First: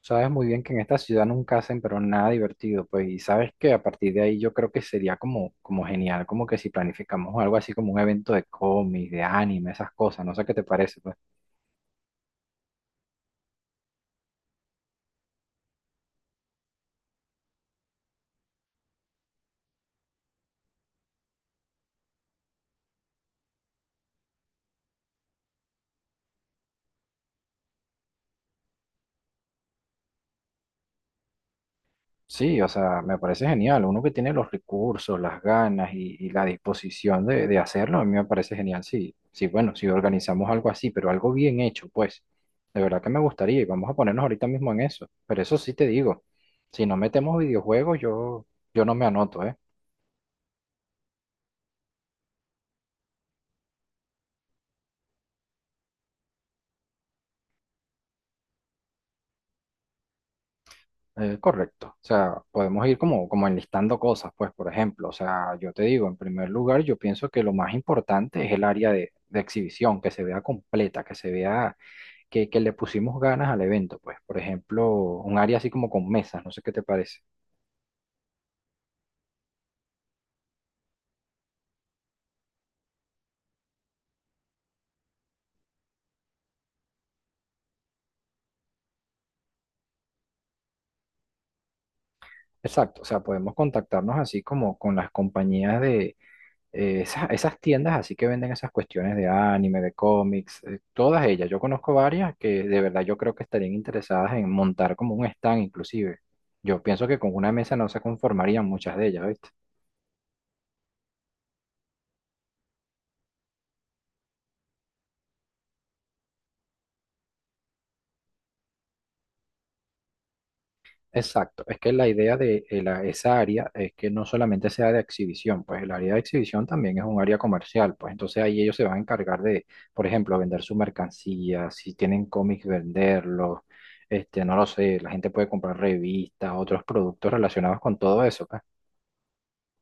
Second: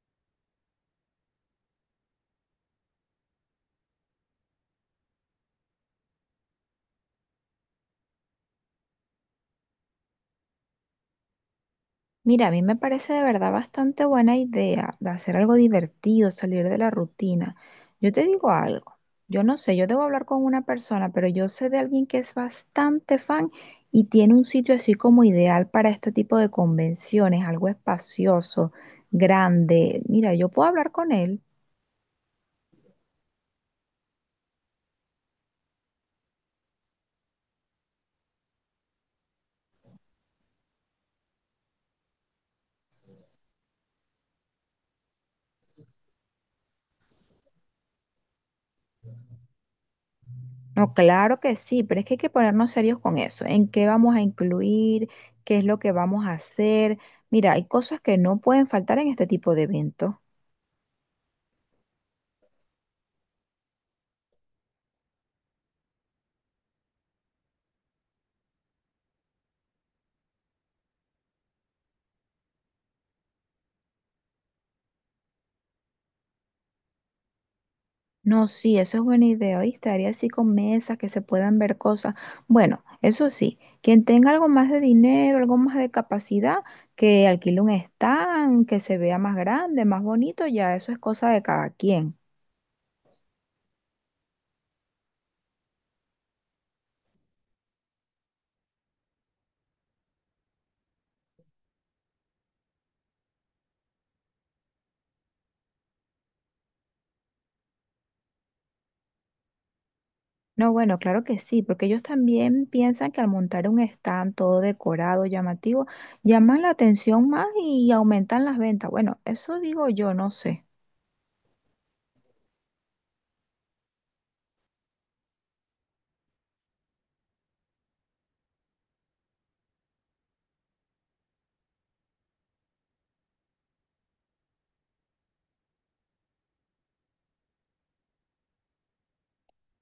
Sabes muy bien que en esta ciudad nunca hacen pero nada divertido, pues, y sabes que a partir de ahí yo creo que sería como, como genial, como que si planificamos algo así como un evento de cómics, de anime, esas cosas, no sé qué te parece, pues. Mira, a mí me parece de verdad bastante buena idea de hacer algo divertido, salir de la rutina. Yo te digo algo, yo no sé, yo debo hablar con una persona, pero yo sé de alguien que es bastante fan y tiene un sitio así como ideal para este tipo de convenciones, algo espacioso, grande. Mira, yo puedo hablar con él. Sí, o sea, me parece genial, uno que tiene los recursos, las ganas y la disposición de hacerlo, a mí me parece genial, sí, sí, bueno, si organizamos algo así, pero algo bien hecho, pues, de verdad que me gustaría y vamos a ponernos ahorita mismo en eso, pero eso sí te digo, si no metemos videojuegos, yo no me anoto, ¿eh? No, claro que sí, pero es que hay que ponernos serios con eso. ¿En qué vamos a incluir? ¿Qué es lo que vamos a hacer? Mira, hay cosas que no pueden faltar en este tipo de eventos. Correcto. O sea, podemos ir como, como enlistando cosas, pues, por ejemplo, o sea, yo te digo, en primer lugar, yo pienso que lo más importante es el área de exhibición, que se vea completa, que se vea que le pusimos ganas al evento, pues, por ejemplo, un área así como con mesas, no sé qué te parece. No, sí, eso es buena idea, ¿oíste? Haría así con mesas que se puedan ver cosas. Bueno, eso sí, quien tenga algo más de dinero, algo más de capacidad, que alquile un stand, que se vea más grande, más bonito, ya eso es cosa de cada quien. Exacto, o sea, podemos contactarnos así como con las compañías de esas tiendas así que venden esas cuestiones de anime, de cómics, todas ellas. Yo conozco varias que de verdad yo creo que estarían interesadas en montar como un stand inclusive. Yo pienso que con una mesa no se conformarían muchas de ellas, ¿viste? No, bueno, claro que sí, porque ellos también piensan que al montar un stand todo decorado, llamativo, llaman la atención más y aumentan las ventas. Bueno, eso digo yo, no sé. Exacto, es que la idea de esa área es que no solamente sea de exhibición, pues el área de exhibición también es un área comercial, pues entonces ahí ellos se van a encargar de, por ejemplo, vender su mercancía, si tienen cómics, venderlos, este, no lo sé, la gente puede comprar revistas, otros productos relacionados con todo eso, pues.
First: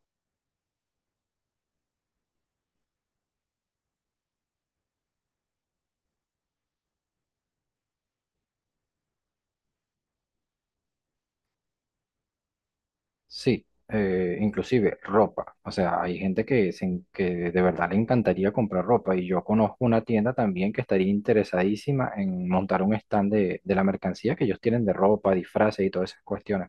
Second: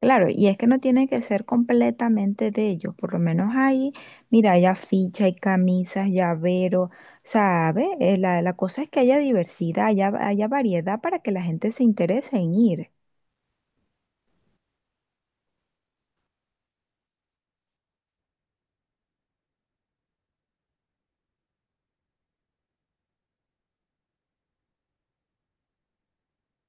Claro, y es que no tiene que ser completamente de ellos, por lo menos ahí, mira, hay afiches, hay camisas, llaveros, ¿sabe? La cosa es que haya diversidad, haya, haya variedad para que la gente se interese en ir. Sí, inclusive ropa. O sea, hay gente que, que de verdad le encantaría comprar ropa y yo conozco una tienda también que estaría interesadísima en montar un stand de la mercancía que ellos tienen de ropa, disfraces y todas esas cuestiones.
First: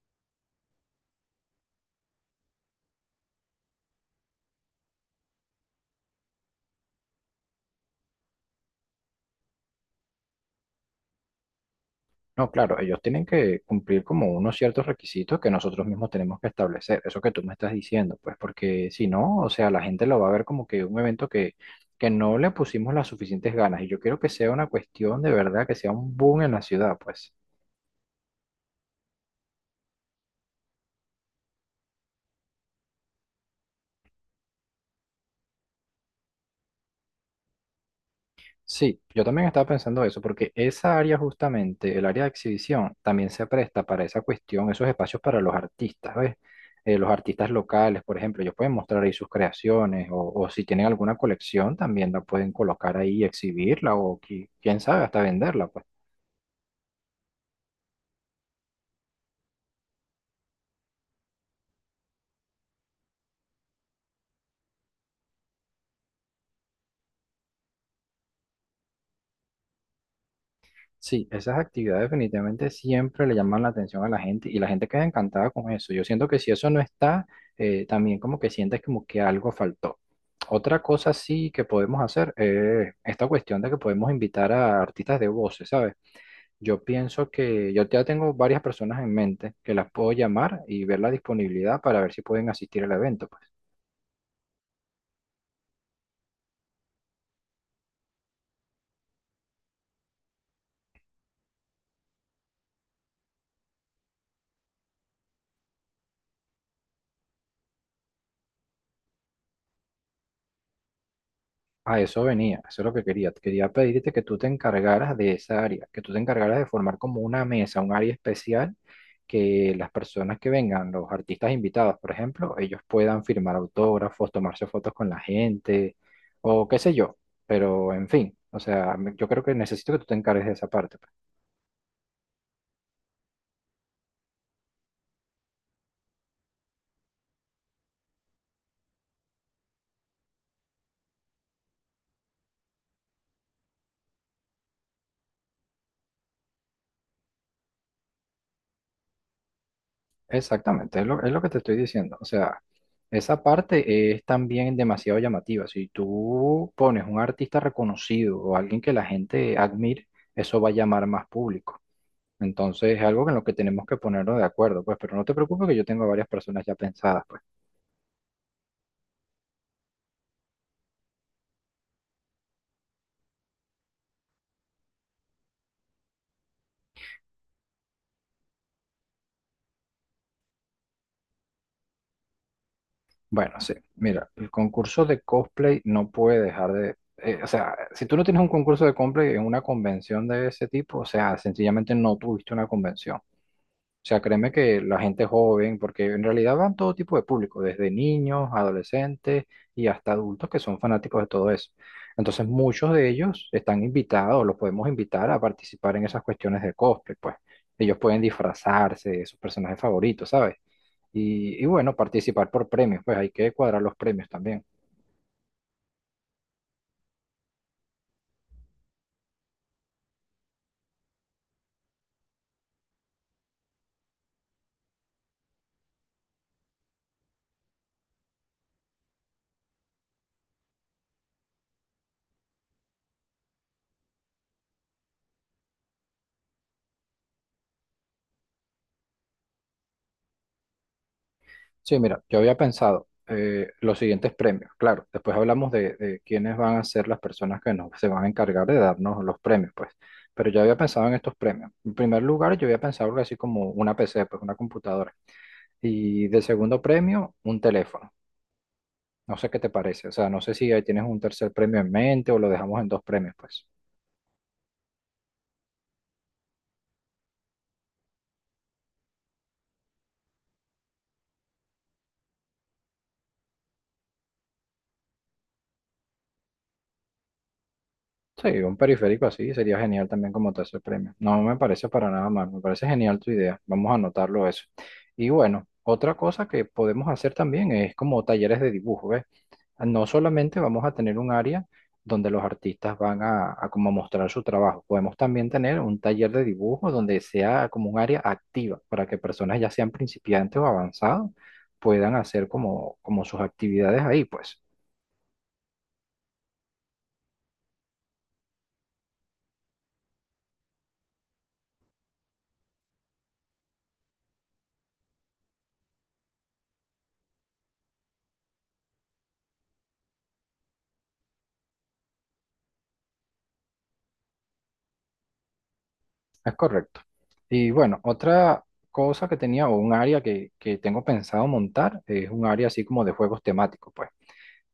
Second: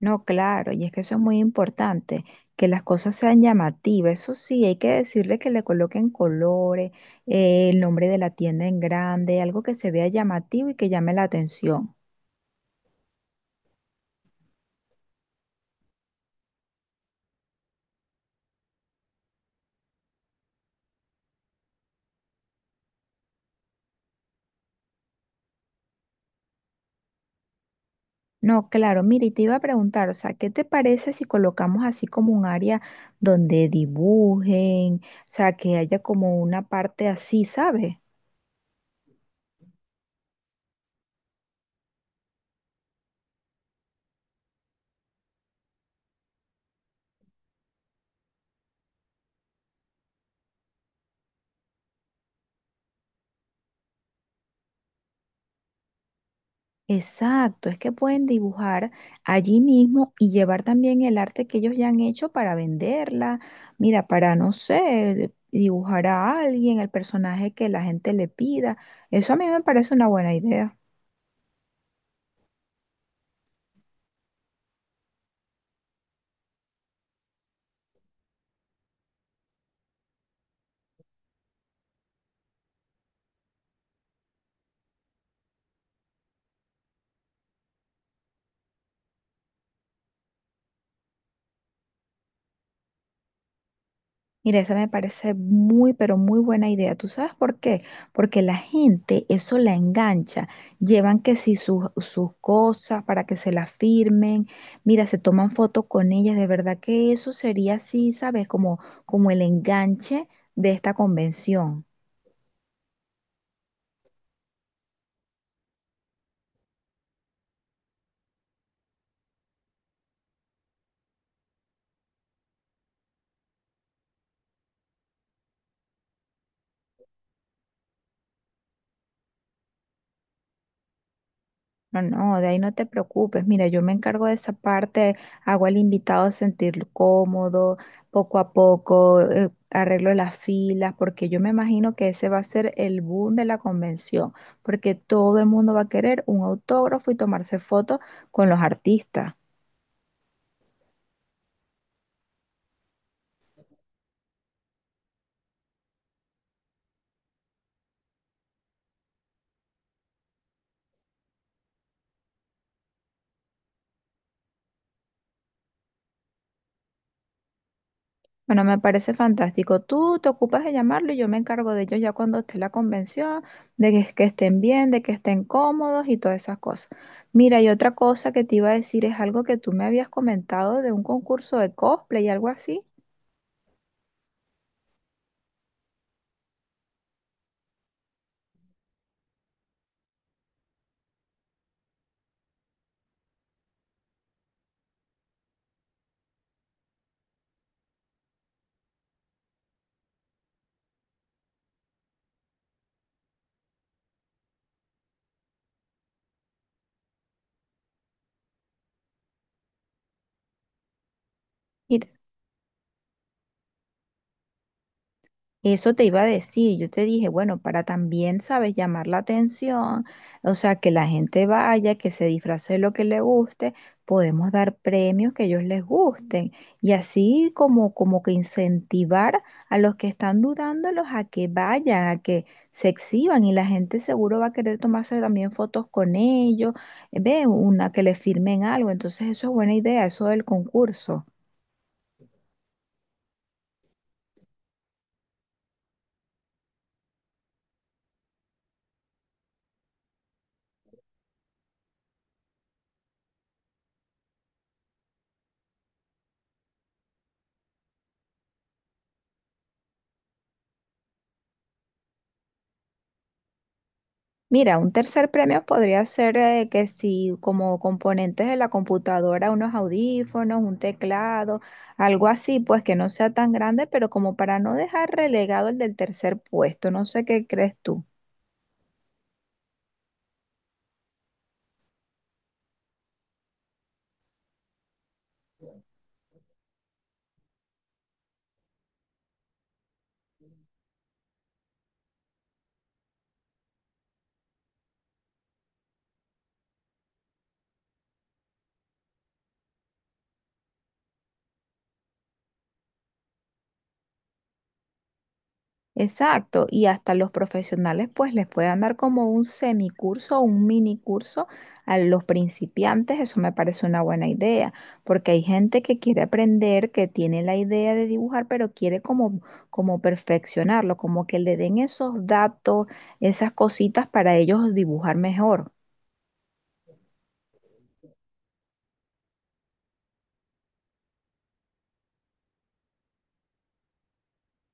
No, claro, y es que eso es muy importante, que las cosas sean llamativas, eso sí, hay que decirle que le coloquen colores, el nombre de la tienda en grande, algo que se vea llamativo y que llame la atención. No, claro, ellos tienen que cumplir como unos ciertos requisitos que nosotros mismos tenemos que establecer. Eso que tú me estás diciendo, pues porque si no, o sea, la gente lo va a ver como que un evento que no le pusimos las suficientes ganas y yo quiero que sea una cuestión de verdad, que sea un boom en la ciudad, pues. No, claro, mira, y te iba a preguntar, o sea, ¿qué te parece si colocamos así como un área donde dibujen, o sea, que haya como una parte así, ¿sabes? Sí, yo también estaba pensando eso, porque esa área justamente, el área de exhibición, también se presta para esa cuestión, esos espacios para los artistas, ¿ves? Los artistas locales, por ejemplo, ellos pueden mostrar ahí sus creaciones o si tienen alguna colección, también la pueden colocar ahí, exhibirla o quién sabe, hasta venderla, pues. Exacto, es que pueden dibujar allí mismo y llevar también el arte que ellos ya han hecho para venderla, mira, para, no sé, dibujar a alguien, el personaje que la gente le pida. Eso a mí me parece una buena idea. Sí, esas actividades definitivamente siempre le llaman la atención a la gente y la gente queda encantada con eso. Yo siento que si eso no está, también como que sientes como que algo faltó. Otra cosa sí que podemos hacer es esta cuestión de que podemos invitar a artistas de voces, ¿sabes? Yo pienso que yo ya tengo varias personas en mente que las puedo llamar y ver la disponibilidad para ver si pueden asistir al evento, pues. Mira, esa me parece muy, pero muy buena idea. ¿Tú sabes por qué? Porque la gente eso la engancha. Llevan que si sus cosas para que se las firmen. Mira, se toman fotos con ellas. De verdad que eso sería así, ¿sabes? Como, como el enganche de esta convención. A eso venía, eso es lo que quería. Quería pedirte que tú te encargaras de esa área, que tú te encargaras de formar como una mesa, un área especial que las personas que vengan, los artistas invitados, por ejemplo, ellos puedan firmar autógrafos, tomarse fotos con la gente o qué sé yo. Pero en fin, o sea, yo creo que necesito que tú te encargues de esa parte. No, no, de ahí no te preocupes. Mira, yo me encargo de esa parte, hago al invitado sentirlo cómodo, poco a poco, arreglo las filas, porque yo me imagino que ese va a ser el boom de la convención, porque todo el mundo va a querer un autógrafo y tomarse fotos con los artistas. Exactamente, es lo que te estoy diciendo. O sea, esa parte es también demasiado llamativa. Si tú pones un artista reconocido o alguien que la gente admire, eso va a llamar más público. Entonces es algo en lo que tenemos que ponernos de acuerdo, pues, pero no te preocupes que yo tengo a varias personas ya pensadas, pues. Bueno, me parece fantástico. Tú te ocupas de llamarlo y yo me encargo de ellos ya cuando esté la convención, de que estén bien, de que estén cómodos y todas esas cosas. Mira, y otra cosa. Bueno, sí, mira, el concurso de cosplay no puede dejar de… o sea, si tú no tienes un concurso de cosplay en una convención de ese tipo, o sea, sencillamente no tuviste una convención. O sea, créeme que la gente joven, porque en realidad van todo tipo de público, desde niños, adolescentes y hasta adultos que son fanáticos de todo eso. Entonces, muchos de ellos están invitados, los podemos invitar a participar en esas cuestiones de cosplay, pues. Ellos pueden disfrazarse de sus personajes favoritos, ¿sabes? Y bueno, participar por premios, pues hay que cuadrar los premios también. Eso te iba a decir, yo te dije, bueno, para también, ¿sabes?, llamar la atención, o sea, que la gente vaya, que se disfrace de lo que le guste, podemos dar premios que a ellos les gusten y así como, como que incentivar a los que están dudándolos a que vayan, a que se exhiban y la gente seguro va a querer tomarse también fotos con ellos, ve, una que le firmen algo, entonces eso es buena idea, eso del concurso. Sí, mira, yo había pensado los siguientes premios. Claro, después hablamos de quiénes van a ser las personas que nos, se van a encargar de darnos los premios, pues. Pero yo había pensado en estos premios. En primer lugar, yo había pensado algo así como una PC, pues una computadora. Y de segundo premio, un teléfono. No sé qué te parece. O sea, no sé si ahí tienes un tercer premio en mente o lo dejamos en dos premios, pues. Mira, un tercer premio podría ser que si como componentes de la computadora, unos audífonos, un teclado, algo así, pues que no sea tan grande, pero como para no dejar relegado el del tercer puesto, no sé qué crees tú. Sí, un periférico así sería genial también como tercer premio. No me parece para nada mal, me parece genial tu idea. Vamos a anotarlo eso. Y bueno, otra cosa que podemos hacer también es como talleres de dibujo, ¿ves? No solamente vamos a tener un área donde los artistas van a como mostrar su trabajo, podemos también tener un taller de dibujo donde sea como un área activa para que personas ya sean principiantes o avanzados puedan hacer como, como sus actividades ahí, pues. Exacto, y hasta los profesionales pues les puedan dar como un semicurso o un minicurso a los principiantes, eso me parece una buena idea, porque hay gente que quiere aprender, que tiene la idea de dibujar, pero quiere como, como perfeccionarlo, como que le den esos datos, esas cositas para ellos dibujar mejor. Es correcto. Y bueno, otra cosa que tenía o un área que tengo pensado montar es un área así como de juegos temáticos, pues,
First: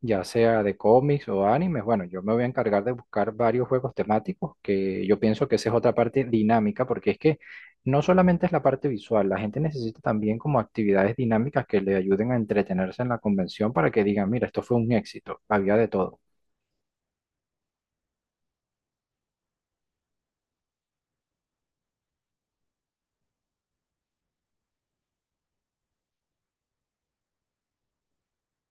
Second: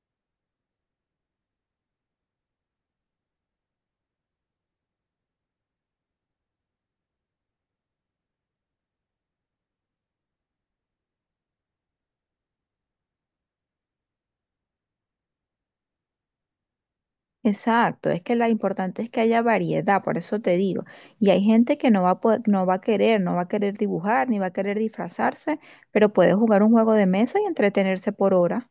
ya sea de cómics o animes. Bueno, yo me voy a encargar de buscar varios juegos temáticos, que yo pienso que esa es otra parte dinámica, porque es que no solamente es la parte visual, la gente necesita también como actividades dinámicas que le ayuden a entretenerse en la convención para que digan, mira, esto fue un éxito, había de todo. Exacto, es que lo importante es que haya variedad, por eso te digo. Y hay gente que no va a querer, no va a querer dibujar, ni va a querer disfrazarse, pero puede jugar un juego de mesa y entretenerse por hora.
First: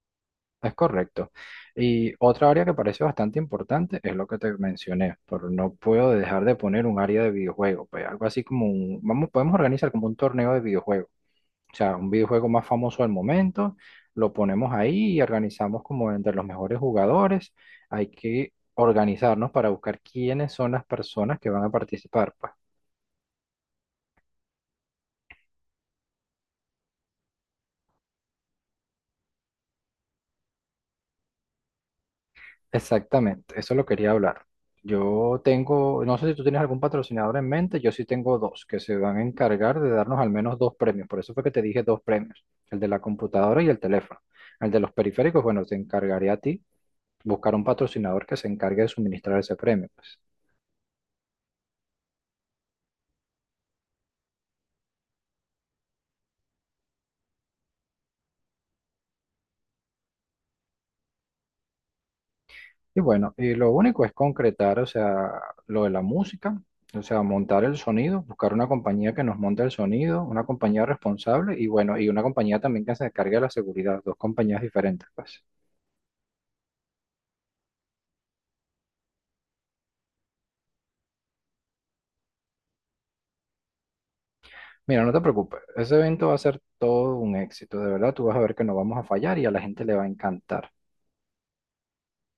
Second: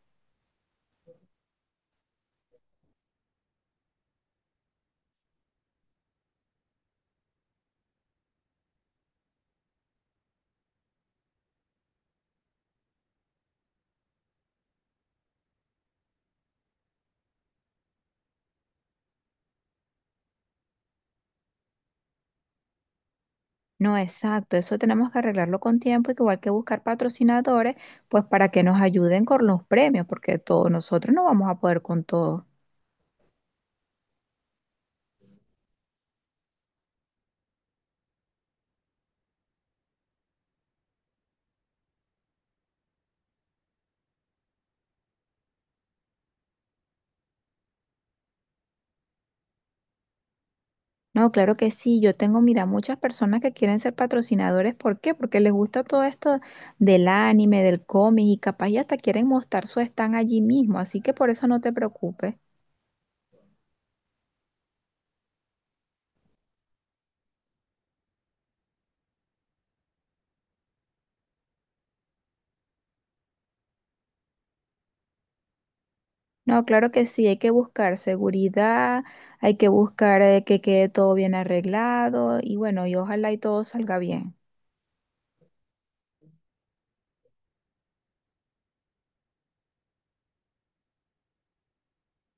Es correcto. Y otra área que parece bastante importante es lo que te mencioné, pero no puedo dejar de poner un área de videojuego, pues algo así como un, vamos, podemos organizar como un torneo de videojuegos, o sea, un videojuego más famoso al momento, lo ponemos ahí y organizamos como entre los mejores jugadores, hay que organizarnos para buscar quiénes son las personas que van a participar, pues. No, exacto, eso tenemos que arreglarlo con tiempo, y que igual que buscar patrocinadores, pues para que nos ayuden con los premios, porque todos nosotros no vamos a poder con todo. Exactamente, eso lo quería hablar. Yo tengo, no sé si tú tienes algún patrocinador en mente, yo sí tengo dos que se van a encargar de darnos al menos dos premios, por eso fue que te dije dos premios, el de la computadora y el teléfono. El de los periféricos, bueno, te encargaré a ti buscar un patrocinador que se encargue de suministrar ese premio, pues. No, claro que sí. Yo tengo, mira, muchas personas que quieren ser patrocinadores. ¿Por qué? Porque les gusta todo esto del anime, del cómic y capaz y hasta quieren mostrar su stand allí mismo. Así que por eso no te preocupes. Y bueno, y lo único es concretar, o sea, lo de la música, o sea, montar el sonido, buscar una compañía que nos monte el sonido, una compañía responsable y bueno, y una compañía también que se encargue de la seguridad, dos compañías diferentes, pues. No, claro que sí. Hay que buscar seguridad, hay que buscar que quede todo bien arreglado y bueno, y ojalá y todo salga bien. Mira, no te preocupes, ese evento va a ser todo un éxito, de verdad, tú vas a ver que no vamos a fallar y a la gente le va a encantar.